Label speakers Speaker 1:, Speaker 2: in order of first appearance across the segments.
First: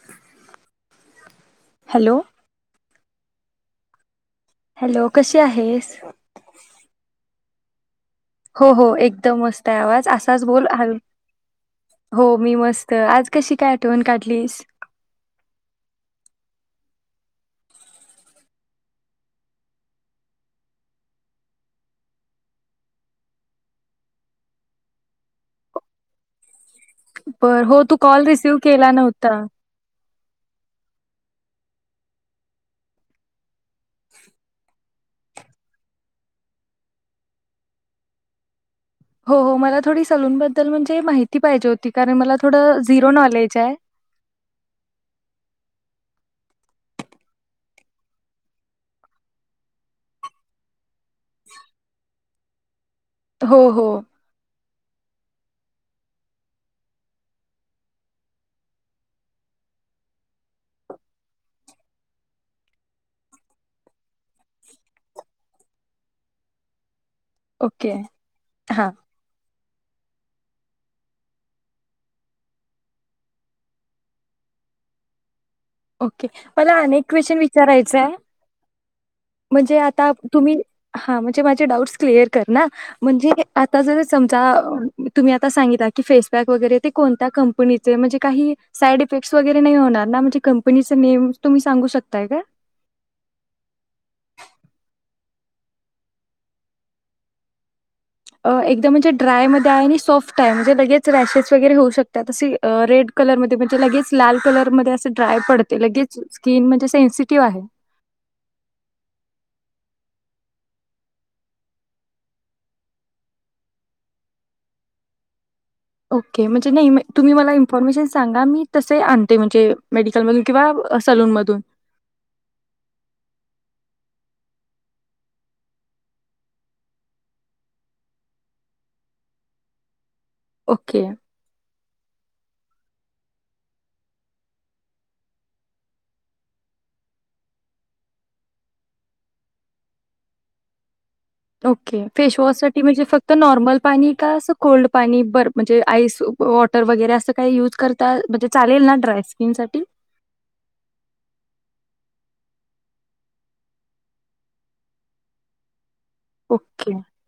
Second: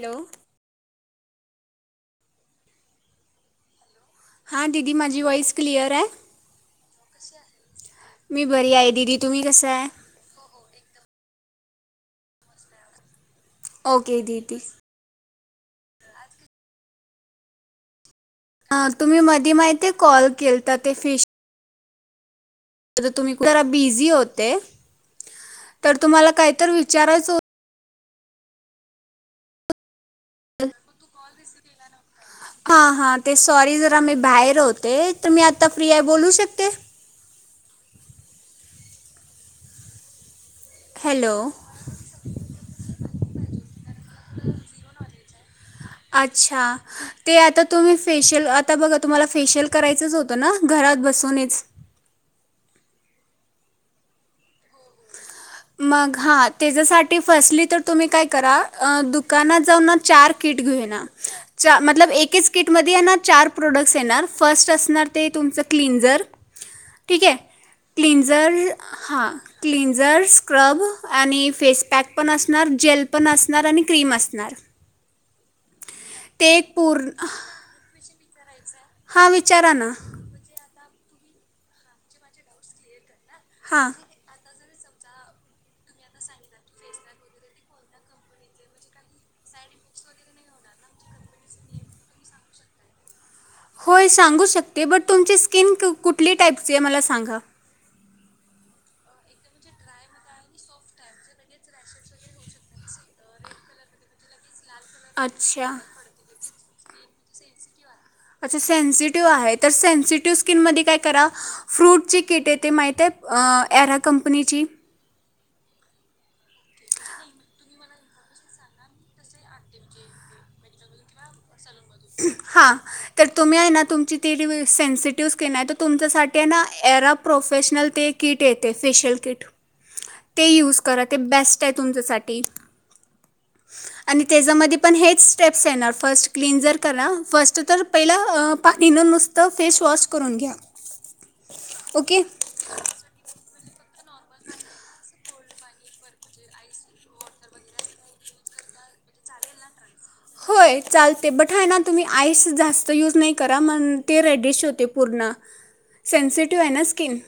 Speaker 1: Hello
Speaker 2: hello
Speaker 1: हां दिदी
Speaker 2: hello
Speaker 1: माझी
Speaker 2: कशी
Speaker 1: वॉईस
Speaker 2: आहेस
Speaker 1: क्लिअर आहे. मी
Speaker 2: हो
Speaker 1: बरी
Speaker 2: हो
Speaker 1: आहे दिदी
Speaker 2: एकदम
Speaker 1: तुम्ही
Speaker 2: मस्त
Speaker 1: कसं
Speaker 2: आहे, आवाज असाच बोल हळु हो मी मस्त आज कशी काय आठवण
Speaker 1: ओके दिदी
Speaker 2: काढलीस?
Speaker 1: ह तुम्ही मधी माहिती कॉल केलता, ते फिश तुम्ही जरा बिझी होते तर तुम्हाला काहीतर वि
Speaker 2: बर हो, तू कॉल रिसिव्ह केला नव्हता.
Speaker 1: हा हा ते सॉरी जरा मी बाहेर होते तर मी आता फ्री आहे बोलू शकते.
Speaker 2: हो हो मला थोडी सलून बद्दल तर म्हणजे मला
Speaker 1: हॅलो
Speaker 2: माहिती पाहिजे होती, कारण मला थोड झीरो नॉलेज हाय.
Speaker 1: अच्छा ते आता तुम्ही फेशियल आता बघा, तुम्हाला फेशियल करायचंच होतं ना घरात बसूनीच.
Speaker 2: हो हो,
Speaker 1: मग हा त्येजासाठी फर्स्टली तर तुम्ही काय करा दुकानात जाऊन ना चार किट घेऊन या मतलब एकेच किटमध्ये आहे ना चार प्रोडक्ट्स येणार फर्स्ट असणार ते तुमचं क्लिनजर ठीक आहे
Speaker 2: ओके
Speaker 1: क्लींजर हां, क्लींजर्स, स्क्रब आणि फेस पॅक पण असणार जेल पण असणार आणि क्रीम असणार
Speaker 2: ओके
Speaker 1: ते एक
Speaker 2: मला अनेक
Speaker 1: पूर्ण
Speaker 2: क्वेश्चन विचारायचाय.
Speaker 1: हां विचारा
Speaker 2: म्हणजे
Speaker 1: ना
Speaker 2: आता तुम्ही, हा म्हणजे माझे डाऊट्स क्लिअर कर ना, म्हणजे आता
Speaker 1: हां
Speaker 2: जर समजा तुम्ही आता सांगितला की फेसपॅक वगैरे ते कोणत्या कंपनीचे म्हणजे काही साईड इफेक्ट्स वगैरे नाही होणार ना, म्हणजे कंपनीचे नेम तुम्ही सांगू शकताय का
Speaker 1: होय सांगू शकते बट तुमची स्किन कुठली टाईपची आहे, मला सांगा.
Speaker 2: अं एकदम म्हणजे ड्राय मध्ये आहे आणि सॉफ्ट आहे म्हणजे लगेच रॅशेस वगैरे होऊ शकतात तस रेड कलरमध्ये म्हणजे लगेच लाल कलर मध्ये असे ड्राय
Speaker 1: अच्छा
Speaker 2: पडते लगेच स्किन म्हणजे सेन्सिटिव्ह आहे.
Speaker 1: अच्छा सेन्सिटिव्ह आहे तर सेन्सिटिव्ह स्किनमध्ये काय करा फ्रूटची किट आहे, ते माहित आहे ॲरा कंपनीची
Speaker 2: ओके म्हणजे नाही तुम्ही मला इन्फॉर्मेशन सांगा मी तसे आणते म्हणजे मेडिकलमधून किंवा सलून मधून
Speaker 1: हां तर तुम्ही आहे ना तुमची ती सेन्सिटिव्ह स्किन आहे तर तुमच्यासाठी आहे ना एरा प्रोफेशनल ते किट येते फेशियल किट ते यूज करा
Speaker 2: ओके.
Speaker 1: ते बेस्ट आहेच, तुमच्यासाठी आणि त्याच्यामध्ये पण हेच स्टेप येणार फस्ट क्लीनजर करा. फस्ट तर पहिला [unintelligible] नुसत फेसवॉश करून घ्या.
Speaker 2: ओके फेसवॉश साठी म्हणजे फक्त नॉर्मल पाणी का असं कोल्ड पाणी बर म्हणजे आईस वॉटर वगैरे असं काही युज करता म्हणजे चालेल ना ड्राय स्किन साठी?
Speaker 1: होय चालते बट है ना तुम्ही आईस जास्त यूज नाही करा मण ते रेडिश होते पूर्ण सेनसिटिव आहे ना
Speaker 2: ओके.
Speaker 1: स्किन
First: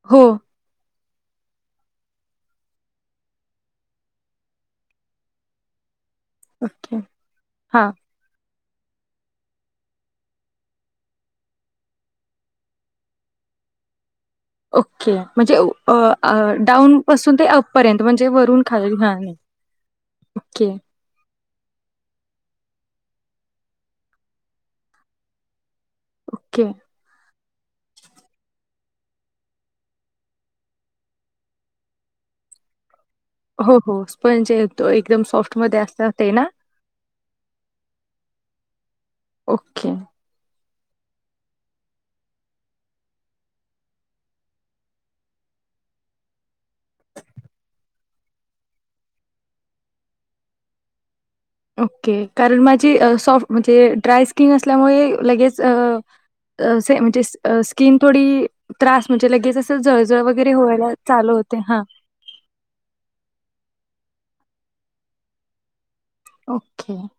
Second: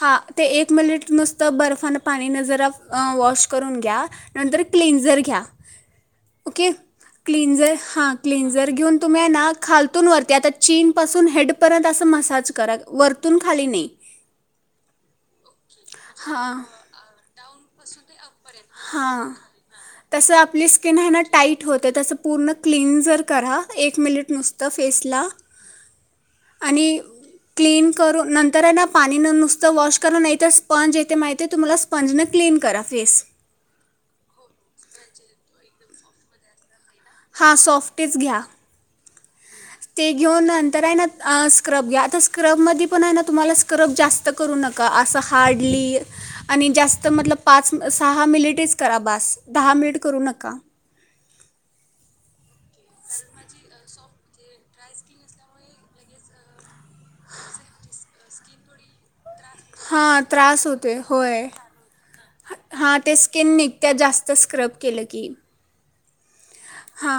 Speaker 1: हां
Speaker 2: हो.
Speaker 1: ते एक मिलिट मस्त बर्फानं पाणीनं जरा आ वॉश करून घ्या नंतर क्लीनझर घ्या. ओके क्लीनजर
Speaker 2: हां.
Speaker 1: हा क्लीनजर घेऊन तुम्ही हाय ना खालतून वरती आता चीन पासून हेड पर्यंत अस मसाज करा वरतून खाली नाही.
Speaker 2: ओके म्हणजे अउ अ आ
Speaker 1: हां
Speaker 2: डाउन पासून ते अप पर्यंत म्हणजे वरून खाली हा
Speaker 1: हां
Speaker 2: नाही
Speaker 1: तसं आपली
Speaker 2: ओके.
Speaker 1: स्किन आहे ना टाईट होते तसं पूर्ण क्लिनजर करा एक मिलिट नुसतं फेसला
Speaker 2: ओके.
Speaker 1: आणि क्लीन करू नंतर आहे ना पाणी नं नुसतं वॉश करा नाहीतर स्पंज येते माहिती आहे तुम्हाला स्पंज ने क्लीन करा फेस.
Speaker 2: हो हो स्पंज येतो एकदम सॉफ्ट मध्ये असतं ते ना
Speaker 1: हां सॉफ्टच घ्या.
Speaker 2: ओके,
Speaker 1: ते घेऊन नन तर आहे ना आ स्क्रब घ्या, आता स्क्रबमध्ये पण आहे ना तर तुम्हाला स्क्रब जास्त करू नका असं हार्डली आणि जास्त मतलब पाच-सहा मिलीटेच करा बस दहा मिनिट करू नका.
Speaker 2: ओके. क्लीन असल्यामुळे लगेच अ असे म्हणजे इस स्किन थोडी त्रास म्हणजे लगेच असं
Speaker 1: हां
Speaker 2: जळजळ वैगरे
Speaker 1: त्रास
Speaker 2: होयला
Speaker 1: होतोय होय
Speaker 2: चालू होते हा
Speaker 1: त्या जास्त स्क्रब केलं की
Speaker 2: ओके.
Speaker 1: हा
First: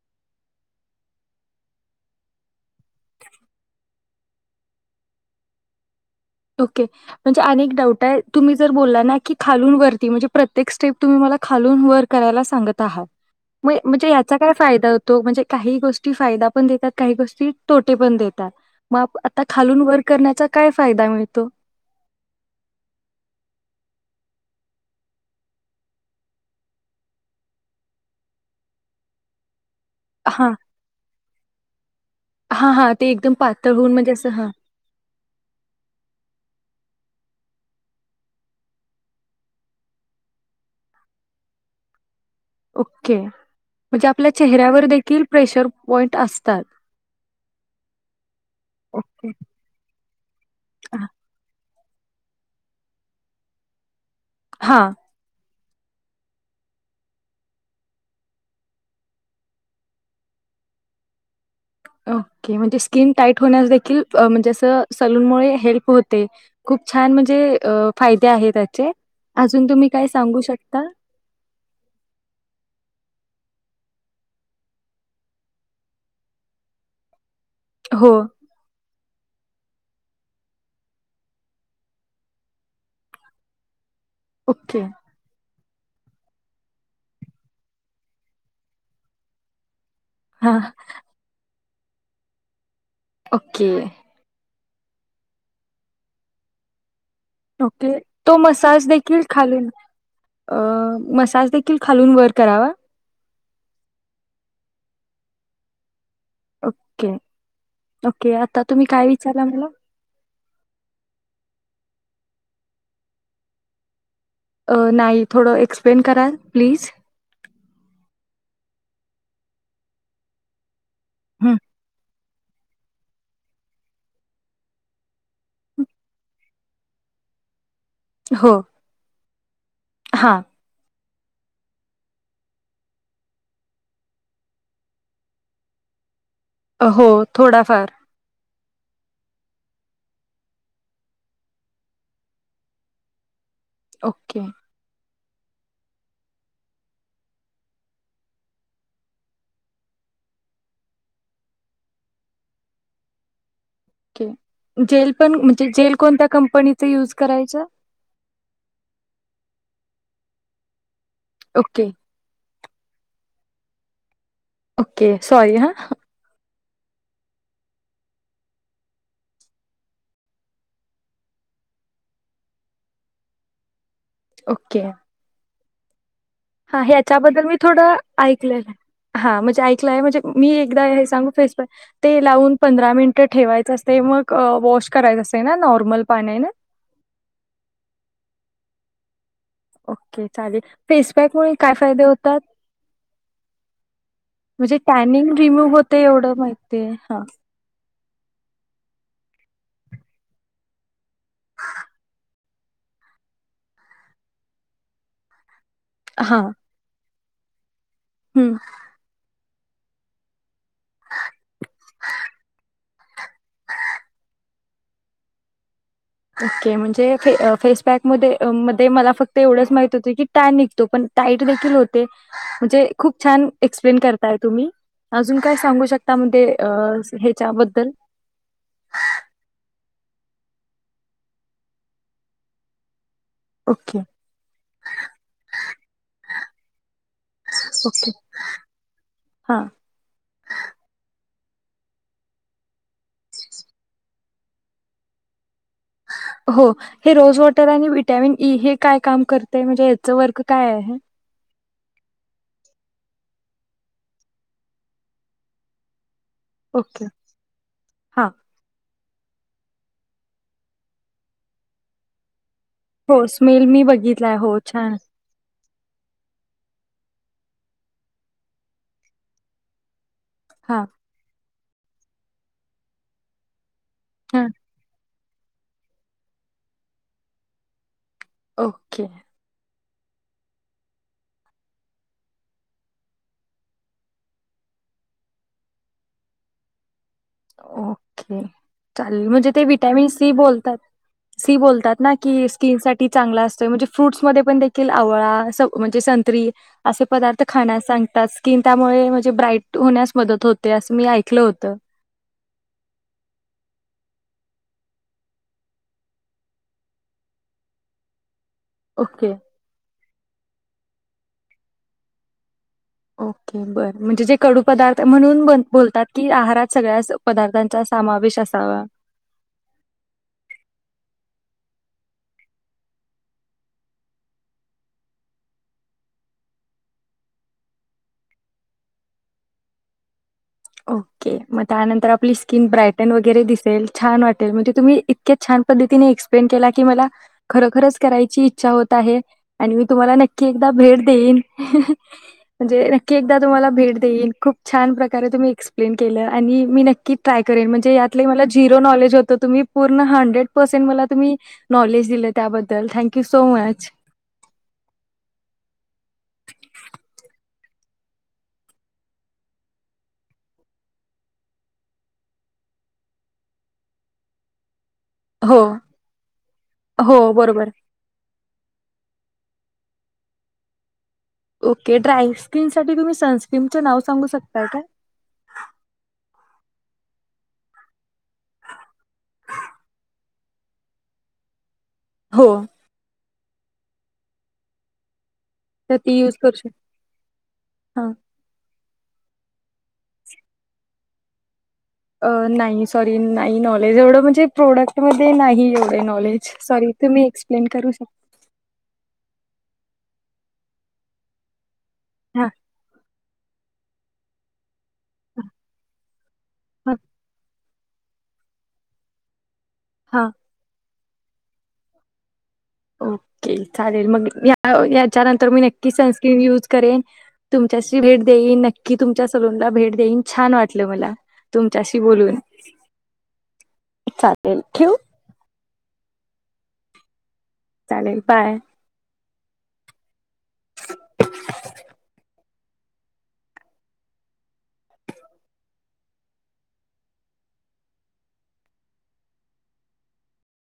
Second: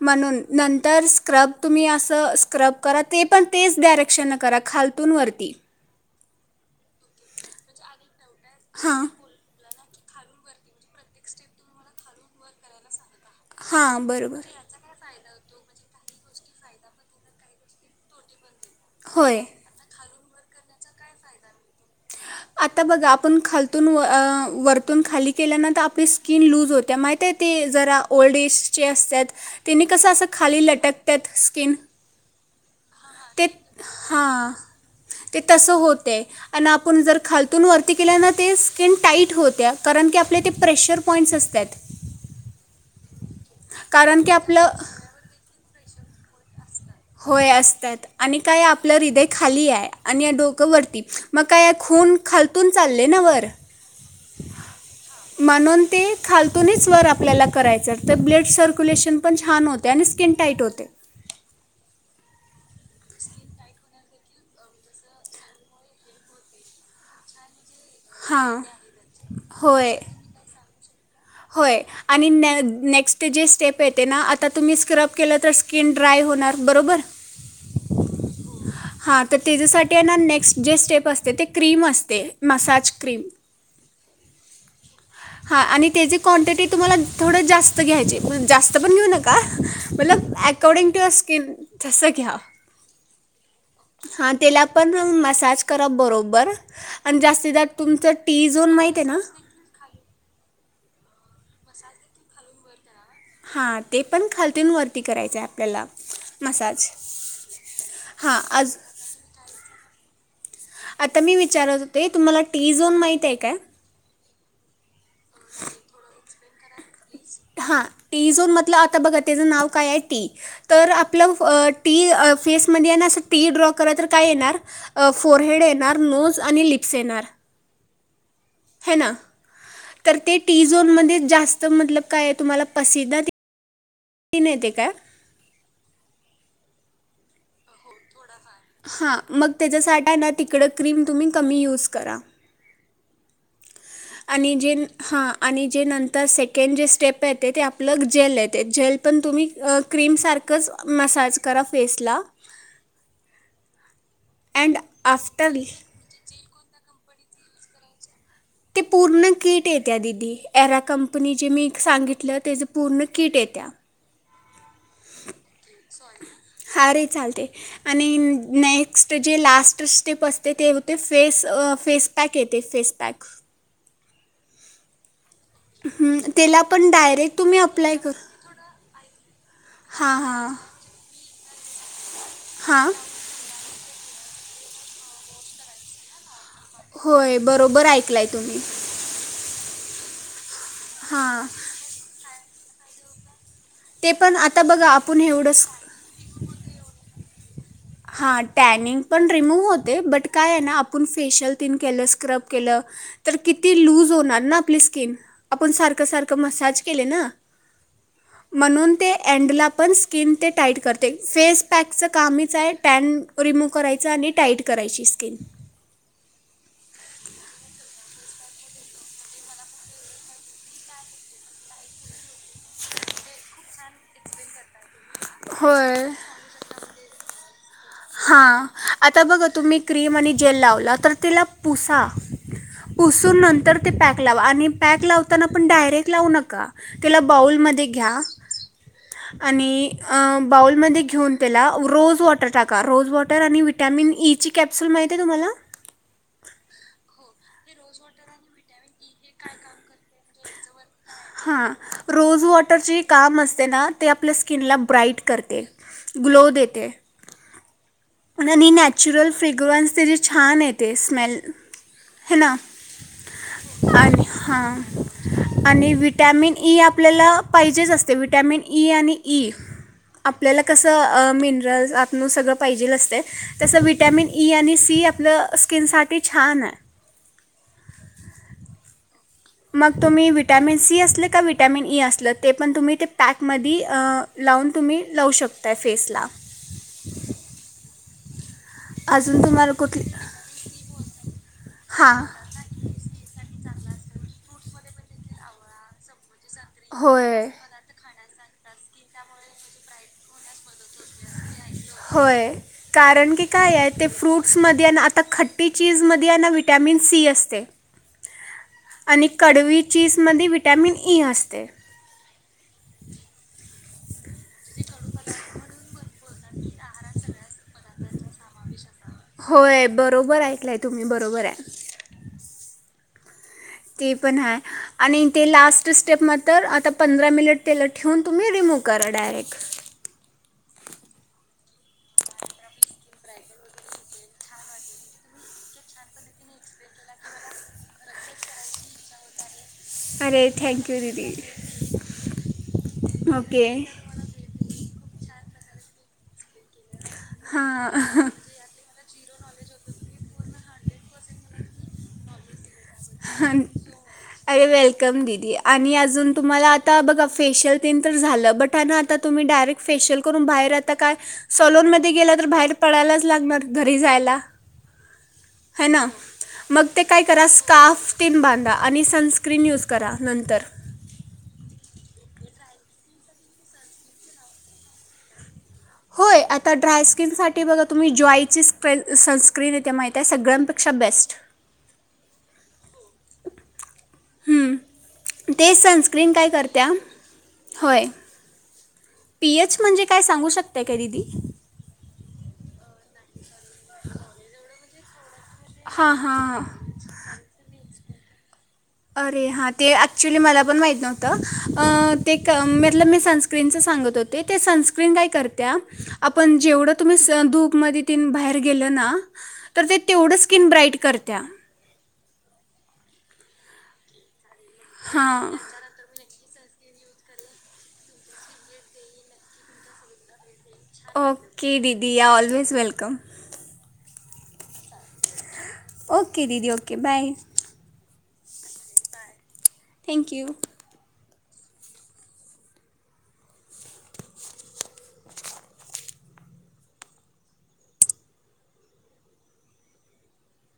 Speaker 1: म्हणून नंतर स्क्रब तुम्ही असं स्क्रब करा ते पण तेच डायरेक्शन न करा खालतून वरती.
Speaker 2: के, म्हणजे अनेक डाऊट आहे तुम्ही जर बोलला
Speaker 1: हां
Speaker 2: ना की खालून वर ती म्हणजे प्रत्येक स्टेप तुम्ही मला खालून वर करायला सांगत आहात म
Speaker 1: हां
Speaker 2: म्हणजे याचा
Speaker 1: बरोबर
Speaker 2: काय फायदा होतो म्हणजे काही गोष्टी फायदा पण देतात काही गोष्टी तोटे पण देतात मग
Speaker 1: होय
Speaker 2: आता खालून वर करण्याचा काय फायदा मिळ तो
Speaker 1: आता बघा आपण खालतून व आ वरतून खाली केल्यानंतर आपली स्किन लूज होते माहितय ते जरा ओल्ड एजचे असतात तिने कसं असं
Speaker 2: हां.
Speaker 1: खाली लटकतात स्किन
Speaker 2: हां, हां. एकदम
Speaker 1: ते
Speaker 2: पातळ होऊन म्हणजे असं
Speaker 1: हां ते तसं होतं आणि आप पण जर खालतून वरती केल्यान ते स्किन टाइट होत्या कारण की आपले ते प्रेशर पॉईंट्स असत्यात.
Speaker 2: ओके म्हणजे आपल्या
Speaker 1: आपलं
Speaker 2: चेहऱ्यावर देखील प्रेशर पॉइंट असतात
Speaker 1: होय असतात आणि काय आपलं हृदय
Speaker 2: ओके.
Speaker 1: खाली आहे आणि या डोकंवरती मग काय खून खालतून चाले ना वर
Speaker 2: हां.
Speaker 1: म्हणून ते खालतूनीच वर आपल्याला करायचं तर ब्लड सर्क्युलेशन पण छान होते आणि स्किन टाईट होते.
Speaker 2: ओके म्हणजे स्किन टाईट होण्यास देखील अ म्हणजे असं सलूनमुळे हेल्प होते खूप छान म्हणजे अ फायदे आहे
Speaker 1: हां
Speaker 2: त्याचे अजून तुम्ही
Speaker 1: होय
Speaker 2: काय सांगू शकता?
Speaker 1: होय आणि न नेक्स्ट जे स्टेप येते ना आता तुम्ही स्क्रब केलं तर स्किन ड्राय होणार बरोबर.
Speaker 2: हो.
Speaker 1: हा तर त्याच्यासाठी ना नेक्स्ट जे स्टेप असते ते क्रीम असते मसाज क्रीम.
Speaker 2: ओके.
Speaker 1: हा आणि त्याची क्वांटिटी तुम्हाला थोडं जास्त घ्यायची जास्त पण घेऊ नका. मतलब
Speaker 2: हां,
Speaker 1: एकॉर्डिंग टू अ स्किन तसं घ्या
Speaker 2: ओके.
Speaker 1: हां त्याला पण मसाज करा बरोबर आणि जास्तीत जास्त
Speaker 2: ओके
Speaker 1: तुमचं
Speaker 2: तो
Speaker 1: टी झोन
Speaker 2: मसाज
Speaker 1: माहीत आहे ना
Speaker 2: देखील खालीन अ मसा तास देखील खालून वर करावा.
Speaker 1: हा ते पण खालतून वरती करायचं आहे आपल्याला मसाज
Speaker 2: ओके-ओके
Speaker 1: हां
Speaker 2: आता
Speaker 1: आज
Speaker 2: तुम्ही काय विचारल मला?
Speaker 1: ते तुम्हाला टी झोन माहीतीय का?
Speaker 2: अ, नाही थोडं एक्सप्लेन कराल प्लीज
Speaker 1: हा टी झोन मधलं आता बघा त्याचं नाव काय हाय टी तर आपलं फ
Speaker 2: हं,
Speaker 1: अ टी अ फेसमध्ये ना असं टी ड्रॉ करा तर काय येणार फोरहेड येणार नोज आणि लिप्स येणार.
Speaker 2: हो.
Speaker 1: है ना तर ते
Speaker 2: हां.
Speaker 1: टी झोन मध्ये जास्त मतलब काय तुम्हाला पसिदा तीन येते काय?
Speaker 2: अहो थोडा फार.
Speaker 1: हा मग त्याच्यासाठया ना तिकडं क्रीम तुम्ही कमी यूज करा.
Speaker 2: ओके,
Speaker 1: आणि जेन हां आणि जे नंतर सेकंड जे स्टेप येते ते आपलं जेल येते, जेल पण तुम्ही अ क्रीमसारखंच मसाज करा फेसला अँड
Speaker 2: जेल पण
Speaker 1: आफ्टर
Speaker 2: म्हणजे जेल कोणत्या कंपनी युज करायचा.
Speaker 1: ते पूर्ण किट येत्या दिदी ऐरा कं नीची मी
Speaker 2: ओके.
Speaker 1: सांगितलं त्याजा पूर्ण कीट येत्या.
Speaker 2: ओके सॉरी हा.
Speaker 1: हा रे चालते आणि नेक्स्ट जे लास्ट स्टेप असते ते होते फेस अ फेसपॅक येते फेसपॅक.
Speaker 2: ओके.
Speaker 1: हम्म.
Speaker 2: हा ह्याच्याबद्दल मी थोडं ऐकलय हा म्हणजे ऐकलंय
Speaker 1: हां
Speaker 2: म्हणजे मी
Speaker 1: हां
Speaker 2: एकदा हे सांगु फेसपॅक ते लावून
Speaker 1: हां
Speaker 2: पंधरा मिनिटं ठेवायचं अस ते मग वॉश करायचं ना नॉर्मल पाण्याने
Speaker 1: होय बरोबर ऐकलाय तुम्ही
Speaker 2: ओके चालेल
Speaker 1: हां
Speaker 2: फेसपॅकमुळे काय फायदे होतात
Speaker 1: ते पण आता
Speaker 2: म्हणजे
Speaker 1: बघा आपण
Speaker 2: टॅनिंग
Speaker 1: एवढंच
Speaker 2: रिमूव्ह होतय एवढं माहीतीये
Speaker 1: हा टॅनिंग पण रिमूव्ह होते बट काय आहे ना आपण फेशियल पण केलं स्क्रब केलं तर किती लूज होणार ना आपली स्किन आपण सारखं सारखं
Speaker 2: हां.
Speaker 1: मसाज केले ना
Speaker 2: हं.
Speaker 1: म्हणून ते अँडला पण स्किन ते टाईट करते फेसपॅकचं कामच आहे टॅन रिमूव्ह करायचा आणि टाईट करायची स्किन
Speaker 2: ओके म्हणजे फेसपॅक मध्ये मध्ये मला फक्त एवढंच माहित होत की टाय निघतो पण टाईट देखील होते म्हणजे खूप छान एक- करताय तुम्ही अजून काय सांगू
Speaker 1: होय
Speaker 2: शकता मध्ये अ ह्याच्याबद्दल
Speaker 1: हां आता बघा तुम्ही क्रीम आणि जेल लावला तर तिला पुसा पुसून नंतर ते
Speaker 2: ओके
Speaker 1: पॅक लावा आणि पॅक लावताना पण डायरेक्ट लावू नका त्याला बाऊलमध्ये
Speaker 2: ओके
Speaker 1: घ्या
Speaker 2: हा
Speaker 1: आणि अ बाऊलमध्ये घेऊन त्याला रोजवॉटर टाक रोजवॉटर आणि व्हिटॅमिन ई ची कॅप्सुल महीती आहे तुम्हाला
Speaker 2: हो हे रोजवॉटर आणि विटमिन ई हे काय काम करते म्हणजे याचं वर्क काय आहे हे
Speaker 1: हां रोजवॉटरचे काम असते ना ते आपल्या स्किनला ब्राईट करते ग्लो देते
Speaker 2: ओके हा
Speaker 1: नॅचरल फ्रेग्रंस ते जे छान येते तेे स्मेल हे ना
Speaker 2: हो स्मेल मी
Speaker 1: आणि
Speaker 2: बघितलाय हो
Speaker 1: हां
Speaker 2: छान
Speaker 1: आणि व्हिट व्हिटॅमिन ई आपल्याला पाहिजेच असते विटॅमिन ई आणि ई आपल्याला
Speaker 2: हा
Speaker 1: कसं अ मिन सगळं पाहिजेल असतय तसं विटॅमिन
Speaker 2: हा
Speaker 1: ई आणि सी आप आपलं स्किनसाठी छान य
Speaker 2: ओके
Speaker 1: मग तुम्ही विटॅमिन सी असले का विटॅमिन ई असलं ते पण तुम्ही ते पॅकमधी अ लावून तुम्ही लावू शकताय फेसला
Speaker 2: अ [inaudible] चालेल
Speaker 1: अजून
Speaker 2: म्हणजे ते
Speaker 1: तुम्हाला कुठली
Speaker 2: विटॅमिन सी बोलतात सी बोलतात ना
Speaker 1: हां
Speaker 2: की स्किन साठी चांगला असतोय म्हणजे फ्रूट्समध्ये पण ते आवळा स म्हणजे संत्री. असे पदार्थ
Speaker 1: होय
Speaker 2: खाण्यास सांगतात. स्किन त्यामुळे म्हणजे ब्राईट होण्यास मदत होते असं मी ऐकलं होतं.
Speaker 1: होय कारण की काय आहे ते फ्रूट्समध्ये ना आता खट्टी चीजमध्ये आहे ना विटॅमिन सी असते. आणि
Speaker 2: ओके
Speaker 1: कडवी चिज. मधी विटॅमिन ई असते.
Speaker 2: ओके बर म्हणजे जे कडू पदार्थ, म्हणून बोलतात की आहारात सगळ्याच पदार्थांचा सामावेश असावा.
Speaker 1: होय बरोबर ऐकलंय तुम्ही बरोबर य. ते पण हाय आणि ते लास्ट स्टेप नंतर आता पंधरा मिनिट त्याला ठेवून तुम्ही रिमूव करा डायरेक्ट.
Speaker 2: ओके मग त्यानंतर आपली स्किन ब्रायटन वगैरे दिसेल छान वाटेल, म्हणजे तुम्ही इतक्या छान पद्धतीने एक्सप्लेन केला की मला खरोखरच करायची इच्छा होत आहे. आणि मी तुम्हाला नक्की
Speaker 1: अरे
Speaker 2: एकदा
Speaker 1: थँक्यू
Speaker 2: भेट
Speaker 1: दीदी
Speaker 2: देईन, म्हणजे नक्की एकदा
Speaker 1: ओके
Speaker 2: तुम्हाला भेट देईन, खूप छान प्रकारे तुम्ही. एक्सप्लेन केल्या आणि मी नक्की ट्राय करेन म्हणजे यातले
Speaker 1: हां
Speaker 2: मला झिरो नॉलेज होतं तुम्ही पूर्ण हंड्रेड पर्से ते मला तुम्ही नॉलेज दिल त्याबद्द
Speaker 1: अरे वेलकम दीदी आणि अजून तुम्हाला आता बघा फेशियल. क्लीन तर झाल बट हायन आता तुम्ही डायरेक्ट फेशियल करून बाहेर येता काय सलून मध्ये गेल तर बाहेर पडायलाच लागणार घरी जायला.
Speaker 2: हो,
Speaker 1: हाय ना मग ते काय
Speaker 2: हो
Speaker 1: करा
Speaker 2: बरोबर.
Speaker 1: स्कार्फ ते न बांधा आणि सन स्क्रीन यूज करा नंतर.
Speaker 2: ओके ड्राय स्किन साठी तुम्ही सनस्क्रीमच नाव सांगू शकताय काय.
Speaker 1: होय आता ड्राय स्किनसाठी बघा तुम्ही जॉईची सनस्क्रीन येते माहितीय आहे सगळ्यांपेक्षा बेस्ट.
Speaker 2: हो
Speaker 1: हूं ते
Speaker 2: तर ती
Speaker 1: सनस्क्रीन
Speaker 2: यूज
Speaker 1: काय
Speaker 2: करू शक
Speaker 1: करत्या
Speaker 2: हा
Speaker 1: होय पीएच म्हणजे काय सांगू शकतेय काय दिदी.
Speaker 2: अ नाही सॉरी नाही नॉलेज एवढं म्हणजे प्रोडक्ट म. नाही एवढे
Speaker 1: हां हां
Speaker 2: नॉलेज
Speaker 1: हां
Speaker 2: सॉरी तुम्ही एक्सप्लेन करू शकता.
Speaker 1: अरे हां ते ॲक्च्युली मला पण माहीत नव्हतं. अं ते
Speaker 2: हा
Speaker 1: क मतलब मी सनस्क्रीनच. सांगत होते ते सन स्क्रीन काय करत्या आपण जेवढ
Speaker 2: हा
Speaker 1: तुम्ही स धूप मध्ये तीन बाहेर गेल ना. तर ते
Speaker 2: हा
Speaker 1: तेवढं स्किन ब्राईट करत. त्या
Speaker 2: चालेल मग याच्यानंतर
Speaker 1: हां
Speaker 2: मी नक्कीच सनस्क्रीन युज करेन तुमच्याशी भेट देईन नक्की तुमच्या सलून ला भेट देईन छान वाट
Speaker 1: ओके दिदी ऑलवेज वेलकम.
Speaker 2: ठेऊ
Speaker 1: ओ ओके दिदी ओके बाय.
Speaker 2: चालेल बाय.
Speaker 1: Thank you.
Speaker 2: [inaudible]